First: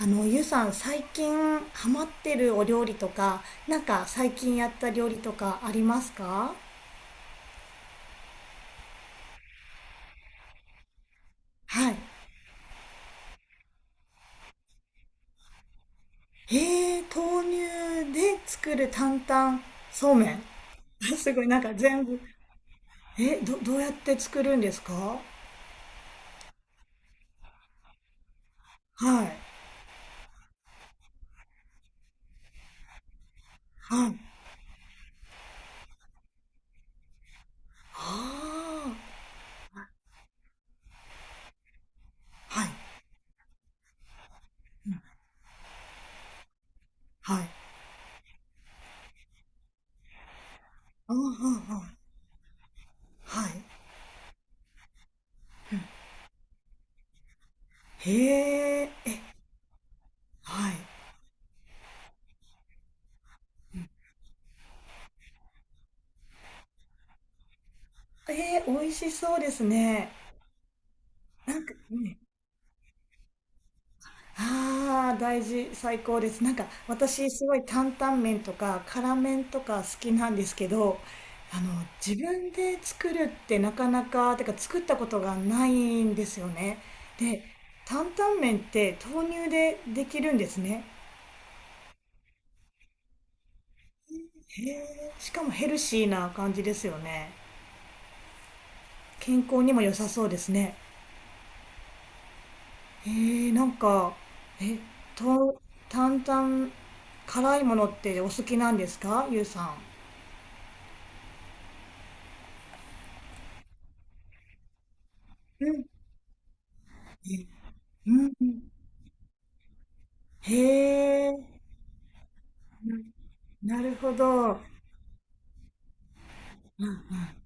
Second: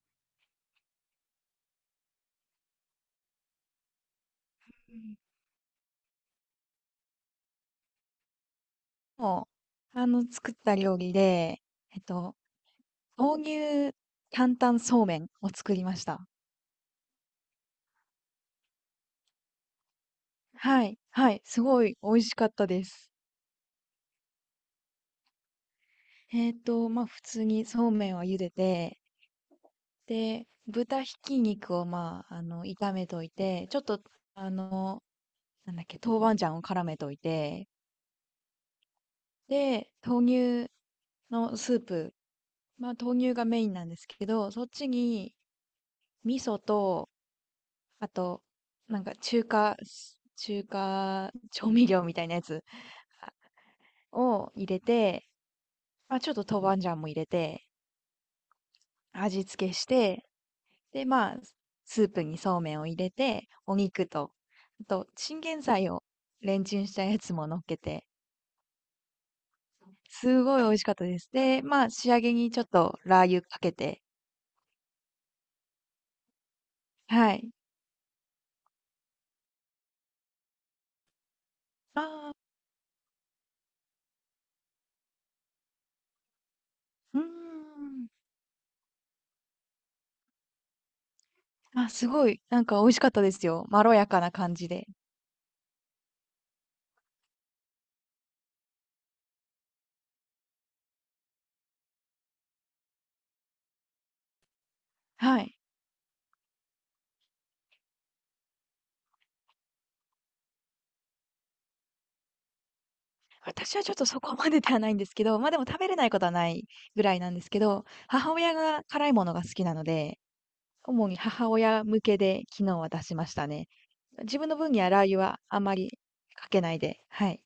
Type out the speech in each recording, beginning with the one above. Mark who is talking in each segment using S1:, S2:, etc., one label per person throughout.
S1: ゆうさん、最近ハマってるお料理とか、なんか最近やった
S2: う
S1: 料理
S2: ん、
S1: とかありますか？
S2: もう、あの、作った料理で、
S1: はい。
S2: えっと、豆乳担々そうめんを作りました。
S1: へえ、豆乳で作る担々そうめん。
S2: はい、は
S1: すご
S2: い、
S1: い、な
S2: す
S1: んか
S2: ごい
S1: 全
S2: 美
S1: 部。
S2: 味しかったです。
S1: どうやって作るんですか？
S2: まあ、普通にそうめんを茹でて、
S1: はい。
S2: で、豚ひき肉を、まあ、炒めといて、ちょっと、
S1: はい。
S2: あの、なんだっけ、豆板醤を絡めといて、
S1: ああ。
S2: で、豆乳のスープ、
S1: はい。
S2: まあ、豆乳がメインなんですけど、そっちに、味噌と、
S1: はい。
S2: あと、なんか中
S1: ああ、
S2: 華調
S1: は
S2: 味
S1: い。
S2: 料みたいなやつあ
S1: はい。
S2: を入れて、まあ、ちょっと豆板醤も入れて、
S1: へえ、え、
S2: 味付けして、
S1: はい。
S2: で、まあ、スープにそうめんを入れて、お肉と、あと、チンゲン菜をレンチンしたやつも乗っけて、
S1: えー、美味しそうですね。
S2: すごい美味しかったです。
S1: な
S2: で、
S1: んか、
S2: まあ、仕
S1: ね、
S2: 上げにちょっとラー油かけて、
S1: ああ、大事、最高です。なんか私
S2: は
S1: す
S2: い。
S1: ごい担々麺とか辛麺とか好きなんですけど、あの、
S2: あ
S1: 自
S2: あ、
S1: 分で作るってなかなか、てか作ったことがないんですよね。
S2: うー
S1: で、担
S2: ん。
S1: 々麺って豆乳でできるんですね。
S2: あ、すごい、なんか美味しかったですよ。まろやかな感
S1: へ
S2: じで。
S1: え、しかもヘルシーな感じですよね。健康にも良さそうですね。へえ、なんか、え、
S2: はい。
S1: と、担々、辛いものってお好きなんですか、ゆうさん。
S2: 私はちょっとそこまでではないんですけど、ま、あでも
S1: う
S2: 食
S1: ん。
S2: べれないことはないぐらいなんですけど、
S1: うん
S2: 母
S1: う
S2: 親
S1: ん。
S2: が辛いものが好きなので、
S1: へ
S2: 主に
S1: え、
S2: 母親向けで昨日は出しましたね。
S1: ななるほ
S2: 自分の
S1: ど。
S2: 分にはラー油はあまりかけないで、はい。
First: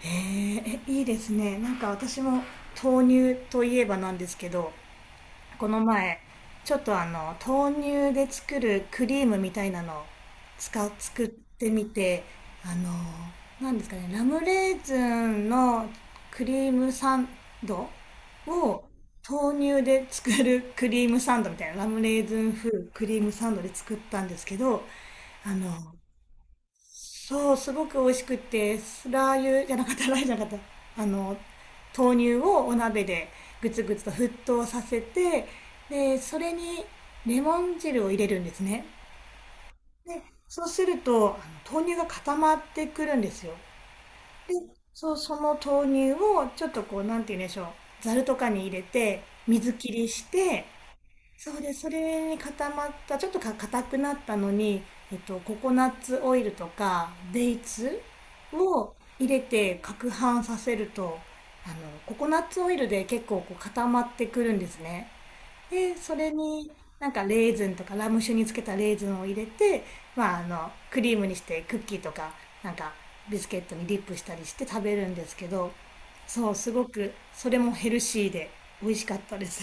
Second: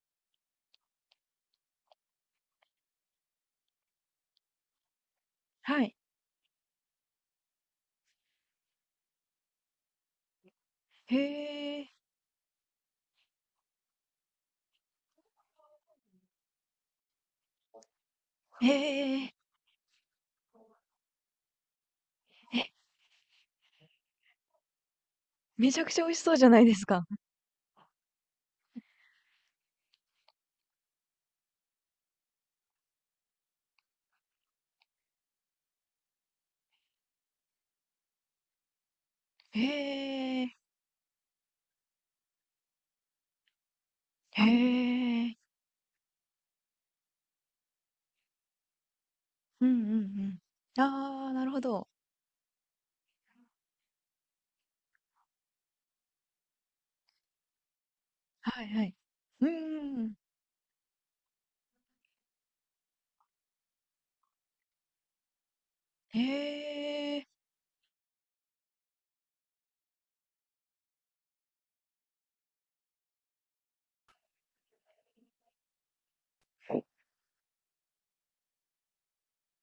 S1: へえ、え、いいですね。なんか私も豆乳といえばなんですけど、この
S2: はい。
S1: 前、ちょっとあの、豆乳で作るクリームみたいなのを
S2: へ
S1: 作ってみ
S2: え。
S1: て、あの、なんですかね、ラムレーズンのクリームサンド
S2: え
S1: を
S2: へえ、
S1: 豆乳で作るクリームサンドみたいな、ラムレーズン風クリームサンドで作ったんですけど、あ
S2: め
S1: の、
S2: ちゃくちゃ美味しそうじゃないですか。
S1: そう、すごく美味しくって、スラー油じゃなかった、ラー油じゃなかった。あの、豆乳をお鍋でぐつぐつと沸騰させて、で、それにレモン汁を入れるんですね。で、
S2: へえ。
S1: そうすると、あの豆乳が固まってくるんですよ。
S2: へ
S1: で、そう、そ
S2: え。
S1: の豆乳をちょっとこう、なんて言うんでしょう、ざるとかに入れて、
S2: うんう
S1: 水
S2: ん
S1: 切
S2: う
S1: りし
S2: ん。
S1: て、
S2: ああ、なる
S1: そ
S2: ほ
S1: うです。
S2: ど。
S1: それに固まった、ちょっと硬くなったのに、えっと、ココナッツオイルとか、デイツ
S2: はいは
S1: を
S2: い。
S1: 入れ
S2: うん
S1: て
S2: うんう
S1: 攪
S2: ん。
S1: 拌させると、あの、ココナッツオイルで結構こう固まってくるんですね。で、それになん
S2: へ
S1: か
S2: え。
S1: レーズンとかラム酒につけたレーズンを入れて、まあ、あの、クリームにしてクッキーとか、なんかビスケットにディップしたりして食べるんですけど、そう、すごくそれもヘルシーで美味しかったです。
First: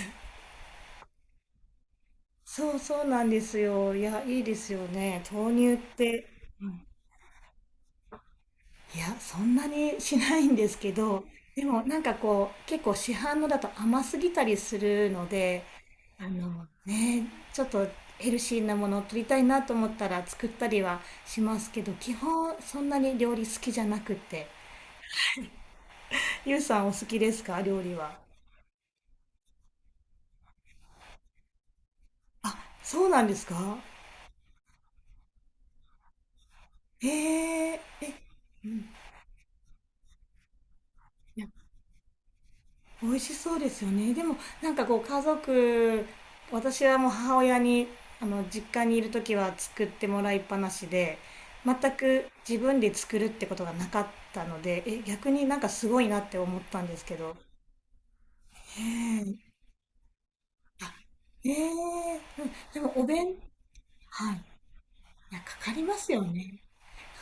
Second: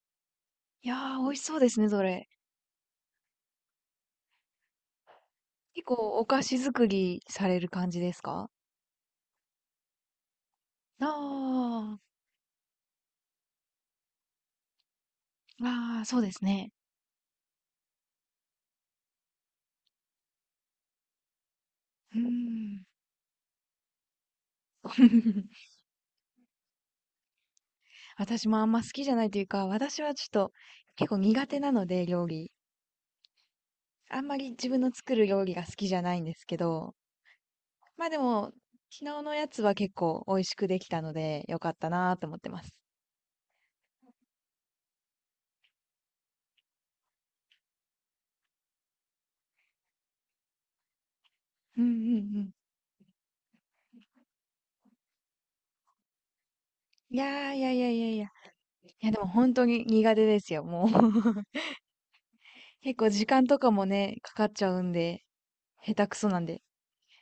S2: いやー、美味しそうですね、それ。
S1: そうそうなんですよ。いや、いいですよね、豆乳
S2: 結
S1: っ
S2: 構お
S1: て。
S2: 菓子作りされる感じですか？
S1: いや、そんなにしないんですけど、でもな
S2: あ
S1: んか
S2: あ、
S1: こう、結構市販のだと甘すぎたりするので、
S2: ああ、そう
S1: あ
S2: です
S1: の
S2: ね。
S1: ね、ちょっとヘルシーなものを取りたいなと思ったら作ったりはしますけど、基
S2: うー
S1: 本そ
S2: ん。
S1: んなに料理好きじゃなくて。ゆうさんお好きですか、料理は。
S2: 私もあんま好きじゃないというか、私はちょっと結構苦手なので、料理。
S1: あ、そうなんですか。
S2: あんまり自分の作る料理が好きじゃないんですけど、
S1: へ
S2: ま
S1: え。
S2: あでも、昨日のやつは結構美味しくできたので、よかったなと思ってます。
S1: 美味しそうですよね。でもなんかこう家族、私はもう母親に、あの、実家にいる時は作ってもらいっぱなしで、全
S2: うんうん
S1: く
S2: うん。
S1: 自分で作るってことがなかったので、え、逆になんかすごいなって思ったんですけ
S2: いや
S1: ど。
S2: ーいやいやいやいや。いやで
S1: へ
S2: も
S1: え、
S2: 本当に苦手ですよ、もう。
S1: え え、うでも
S2: 結
S1: お
S2: 構時
S1: 弁、
S2: 間とかもね、
S1: は
S2: か
S1: い。
S2: かっ
S1: い
S2: ちゃうんで、
S1: や、かかり
S2: 下
S1: ま
S2: 手
S1: す
S2: く
S1: よ
S2: そなん
S1: ね。
S2: で。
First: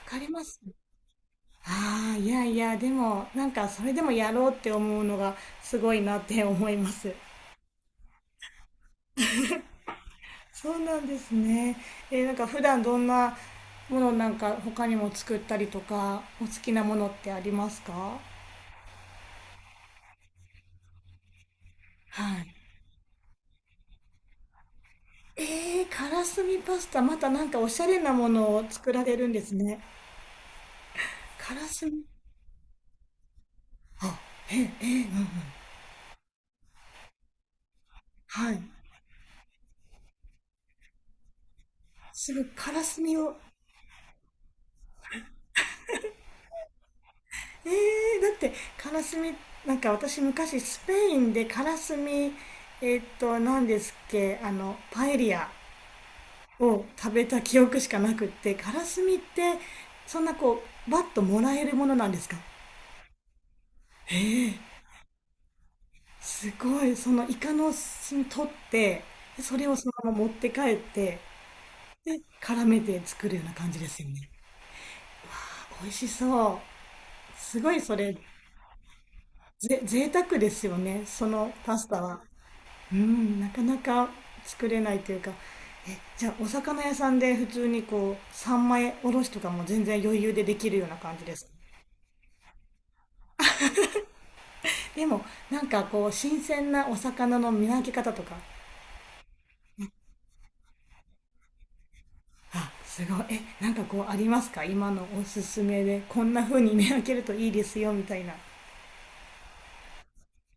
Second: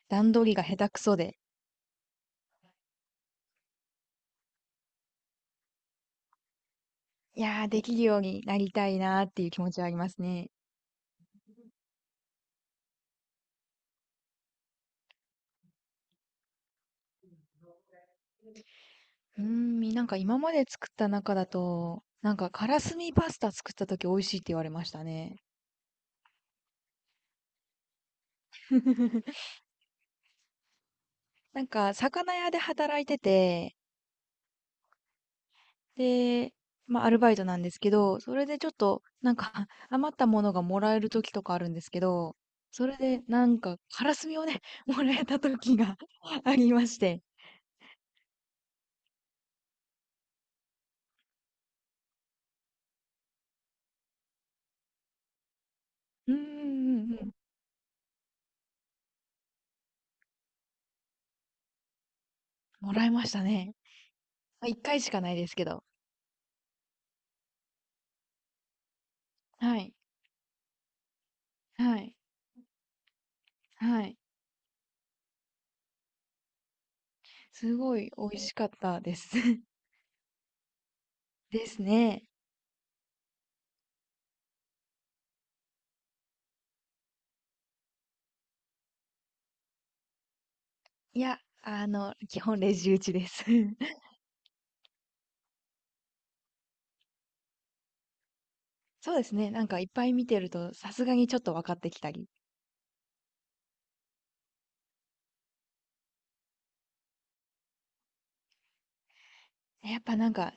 S1: かかり
S2: 段
S1: ま
S2: 取り
S1: す。
S2: が下手くそで、
S1: ああ、いやいや、でもなんかそれでもやろうって思うのがすごいなって思います。
S2: いやー、できるようになりたいなーっていう気持ちはありますね。
S1: そうなんですね。えー、なんか普段どんなものなんか他にも作ったりとか、お好きなものってありますか？は
S2: うーん、なんか今まで作った中だと、なんかカ
S1: い。
S2: ラスミパスタ作った時美味しいって言われましたね。
S1: えー、からすみパスタ、またなんかおしゃれなものを作られるんで すね。から
S2: なん
S1: す
S2: か
S1: み、
S2: 魚屋で働いてて、
S1: あ、え、え、うん、
S2: で、まあアルバイトなんですけど、それ
S1: は
S2: で
S1: い。
S2: ちょっとなんか 余ったものがもらえる時とかあるんですけ
S1: す
S2: ど、
S1: ぐから
S2: それ
S1: すみ
S2: で
S1: を、
S2: なんかカラスミをね、もらえた時が ありまして。
S1: えだってからすみ、なんか私昔スペインでからすみ、えーっと、何ですっけ、あの、パエリア
S2: うーん
S1: を
S2: う
S1: 食
S2: ん
S1: べ
S2: うん、
S1: た記憶しかなくって、カラスミってそんなこうバッともらえるものなんですか？
S2: もらえましたね。
S1: へえ、
S2: まあ一回しかないですけど。
S1: すごい。そのイカの墨取ってそれを
S2: は
S1: その
S2: い、
S1: まま持って帰って
S2: はい、
S1: で絡めて作るような感じで
S2: は
S1: すよ
S2: い。
S1: ね。美味しそう、すご
S2: す
S1: い
S2: ご
S1: そ
S2: い
S1: れ。
S2: 美味しかったです。
S1: ぜ贅沢ですよね、その
S2: で
S1: パ
S2: す
S1: スタは。
S2: ね。
S1: うん、なかなか作れないというか。え、じゃあお魚屋さんで普通にこう三枚おろしとかも全然余裕でできるような感
S2: い
S1: じで
S2: や、
S1: すか？
S2: 基本レジ打ちです。
S1: でもなんかこう新鮮なお魚の見分け方とか。
S2: そうですね。なんかいっぱい見てると、さすがにちょっと分かってきたり。
S1: あ、すごい。え、なんかこうありますか、今のおすすめで、こんな風に見分けるといいですよみたいな。
S2: やっぱなんか、い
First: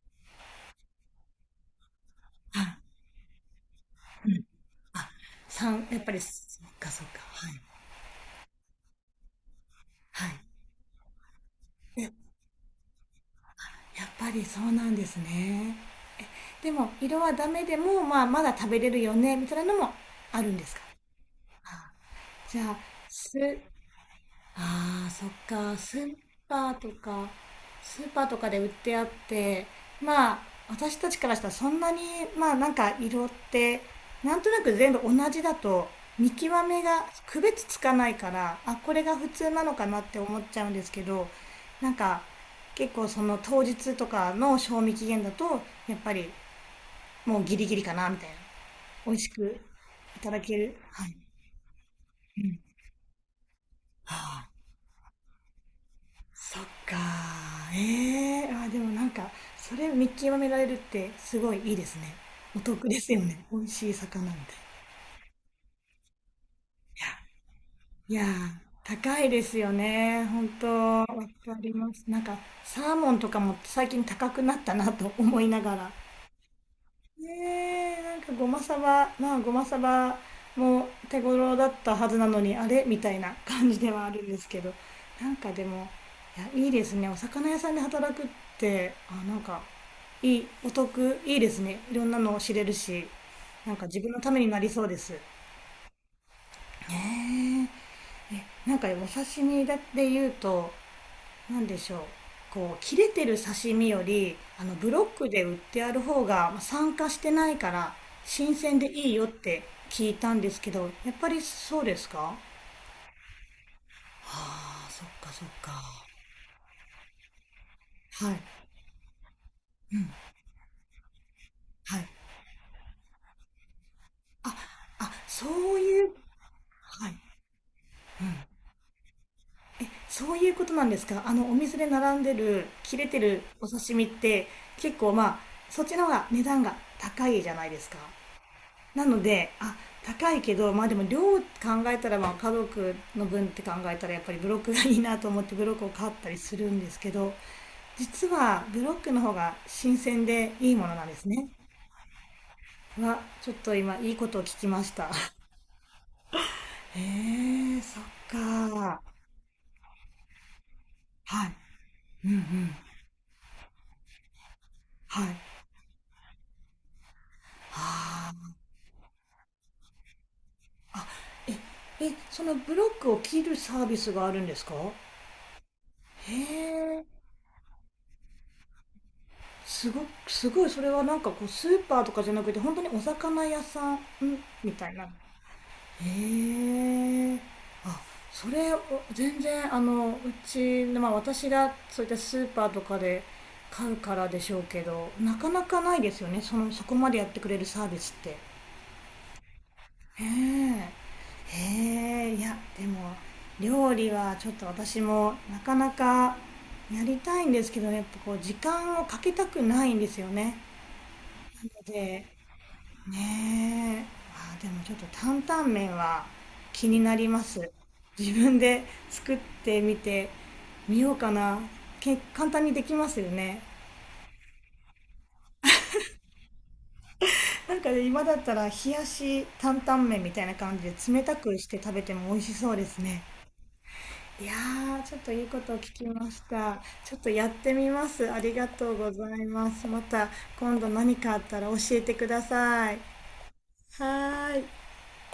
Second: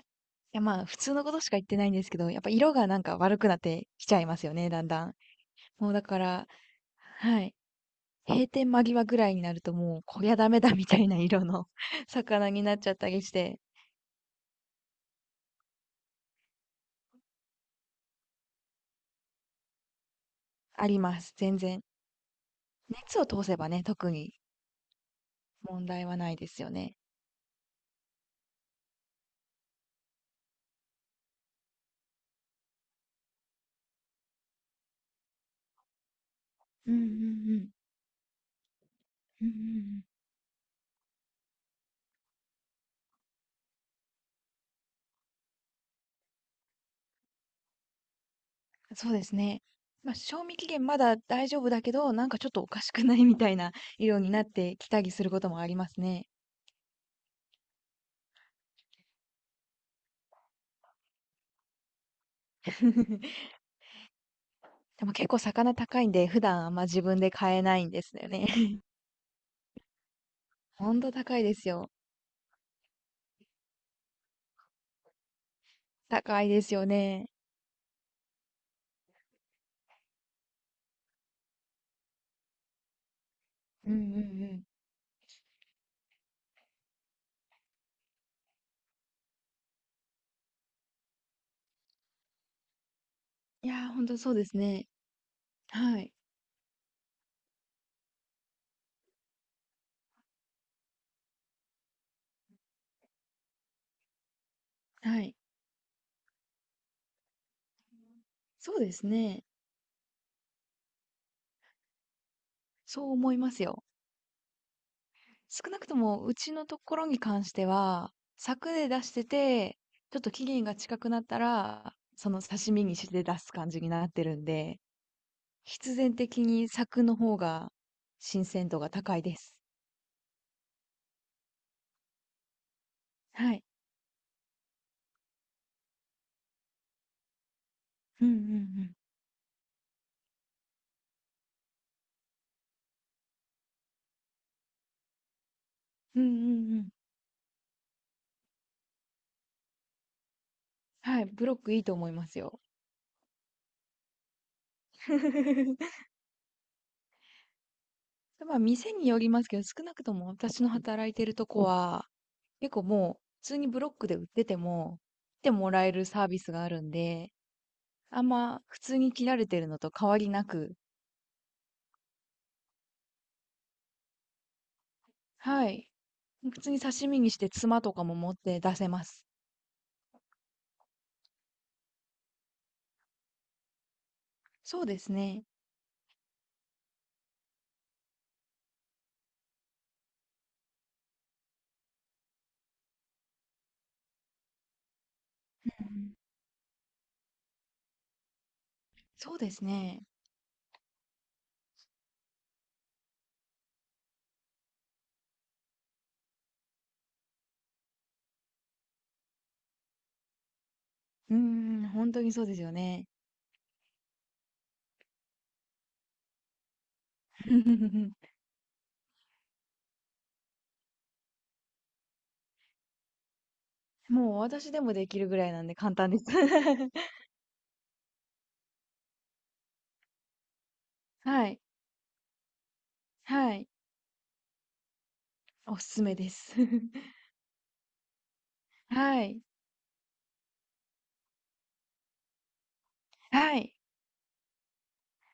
S2: やまあ普通のことしか言ってないんですけど、やっぱ色
S1: あ
S2: がなんか悪くなってきちゃいますよね、だんだ
S1: あ
S2: ん。
S1: さん
S2: もう
S1: やっ
S2: だ
S1: ぱ
S2: か
S1: りそ
S2: ら、
S1: っか、そっか、
S2: は
S1: はい、
S2: い。閉店間際ぐらいになるともう、こ
S1: は
S2: りゃ
S1: い。
S2: ダメだみたいな色の
S1: え、
S2: 魚になっちゃったりして、
S1: やっぱりそうなんですね。でも色はダメでも、まあ、まだ食べれるよねみたいなのもあるんですか？
S2: あります。全然。
S1: あじゃあ
S2: 熱を
S1: す
S2: 通せばね、特に
S1: ああ、そっか。
S2: 問
S1: ス
S2: 題
S1: ー
S2: はないです
S1: パ
S2: よ
S1: ーと
S2: ね。
S1: か、スーパーとかで売ってあって、まあ、私たちからしたらそんなに、まあなんか色って、なんとなく全部同じだと、見極め
S2: うんう
S1: が区
S2: んう
S1: 別
S2: ん。
S1: つかないから、あ、これが普
S2: うん
S1: 通
S2: う
S1: なのかな
S2: ん
S1: っ
S2: う
S1: て思っちゃうんですけど、なんか、結構その当日とかの賞味期限だと、やっぱりもうギリギリかな、みたいな。
S2: ん。そ
S1: 美
S2: う
S1: 味
S2: で
S1: し
S2: す
S1: く
S2: ね。まあ、
S1: いただ
S2: 賞
S1: け
S2: 味期
S1: る。
S2: 限ま
S1: はい。
S2: だ大丈夫だけど、なんかちょっとおかしくないみたいな
S1: は
S2: 色になっ
S1: あ、
S2: てきたりすることもありますね。
S1: そっか。ええー、あー、でもなんかそれ見極められるってすごいいいですね。お得ですよね、 美味しい魚みたいな。
S2: でも結構魚高いんで、普段あんま自分で買えないんです
S1: いやい
S2: よ
S1: やー、
S2: ね。
S1: 高いですよね、本当。
S2: ほん
S1: わ
S2: と
S1: か
S2: 高いです
S1: り
S2: よ。
S1: ます。なんかサーモンとかも最近高くなったなと思いながら、
S2: 高いですよね。
S1: ねえ、なんかごまさば、まあごまさばも手頃だったはずなのに、あれみたいな感じで
S2: うんうん
S1: はある
S2: う
S1: んですけ
S2: ん。
S1: ど、なんかでも、いや、いいですね、お魚屋さんで働くって。あ、なんか、いい、お得、いいですね。いろんなのを知れるし、
S2: い
S1: なんか
S2: やー、
S1: 自
S2: ほん
S1: 分
S2: と
S1: のた
S2: そう
S1: め
S2: で
S1: に
S2: す
S1: なりそ
S2: ね。
S1: うです。
S2: はい、
S1: ねえ、なんかお刺身だって言うと、なんでしょう、こう、切れてる刺身より、あの、ブロッ
S2: は
S1: ク
S2: い。
S1: で売ってある方が、まあ酸化してないから、新
S2: そ
S1: 鮮
S2: う
S1: で
S2: です
S1: いいよっ
S2: ね。
S1: て聞いたんですけど、やっぱりそうですか？
S2: そう思いますよ。
S1: ああ、そっか、そっ
S2: 少
S1: か。
S2: なくともうちのところに関しては、
S1: はい。
S2: 柵で出してて、ちょっと期限が近くなったら、
S1: はい。
S2: その刺身にして出す感じになってるん
S1: あ、
S2: で、
S1: そう
S2: 必
S1: いう、
S2: 然的に柵
S1: はい。
S2: の方が新鮮度が高いです。
S1: え、そういうことなんですか、あの、お店で並んでる、切れてる
S2: はい。
S1: お刺身って、結構まあ、そっちの方が値段が高いじゃないですか。
S2: うんうん
S1: なのであ、高いけどまあでも量考えたらまあ家族の分って考えたらやっぱりブロックがいいなと思ってブロックを買っ
S2: うん。う
S1: たり
S2: ん
S1: する
S2: うん
S1: ん
S2: うん。
S1: ですけど、実はブロックの方が新鮮でいいものなんで
S2: は
S1: す
S2: い、ブ
S1: ね。
S2: ロックいいと思いますよ。
S1: はちょっと今いいことを聞きました。へえ、そっ
S2: まあ店
S1: か。
S2: によりますけど、少なくとも私の働いてると
S1: はい。
S2: こは、
S1: うんう
S2: 結
S1: ん。
S2: 構もう普通にブロックで売ってても、
S1: はい。
S2: 来て
S1: は
S2: もらえるサービスがあるんで、あん
S1: あ。
S2: ま普通に切られてるのと変わりなく、
S1: あ、え、そのブロックを切るサービスがあるんですか？
S2: はい。普通に
S1: へ
S2: 刺身にしてツマとかも持って出せます。
S1: すごすごい、それはなんかこうスーパーとかじゃなくて本当にお魚屋さんみ
S2: そう
S1: たい
S2: で
S1: な。へ
S2: すね。
S1: え、あ、それを、全然、あの、うちの、まあ、私がそういったスーパーとかで買うからでしょうけど、なかな
S2: う
S1: かないで
S2: ん。
S1: すよね、そのそこまでやってくれるサービスって。へ
S2: そうですね。
S1: え、へえ、いやでも料理はちょっと私もなかなか、やりたいんですけどね、やっぱこう時間をかけたくないんですよね、
S2: うーん、
S1: の
S2: 本当
S1: で、
S2: にそうですよね。
S1: ねえ、あ、でもちょっと担々麺は気になります。自分で作ってみてみようかな。簡単にできますよね。
S2: もう私でもできるぐらいなんで簡単です。
S1: なんかね、今だったら冷やし担々麺みたいな感じで冷た
S2: は
S1: く
S2: い、
S1: して食べても美味しそうですね。
S2: はい。
S1: いやー、ちょっといいことを
S2: お
S1: 聞
S2: すす
S1: き
S2: めで
S1: まし
S2: す。
S1: た。ち ょっとやってみます。ありがとうご
S2: は
S1: ざ
S2: い、
S1: います。また今度何かあったら教えてください。
S2: はい。
S1: はーい。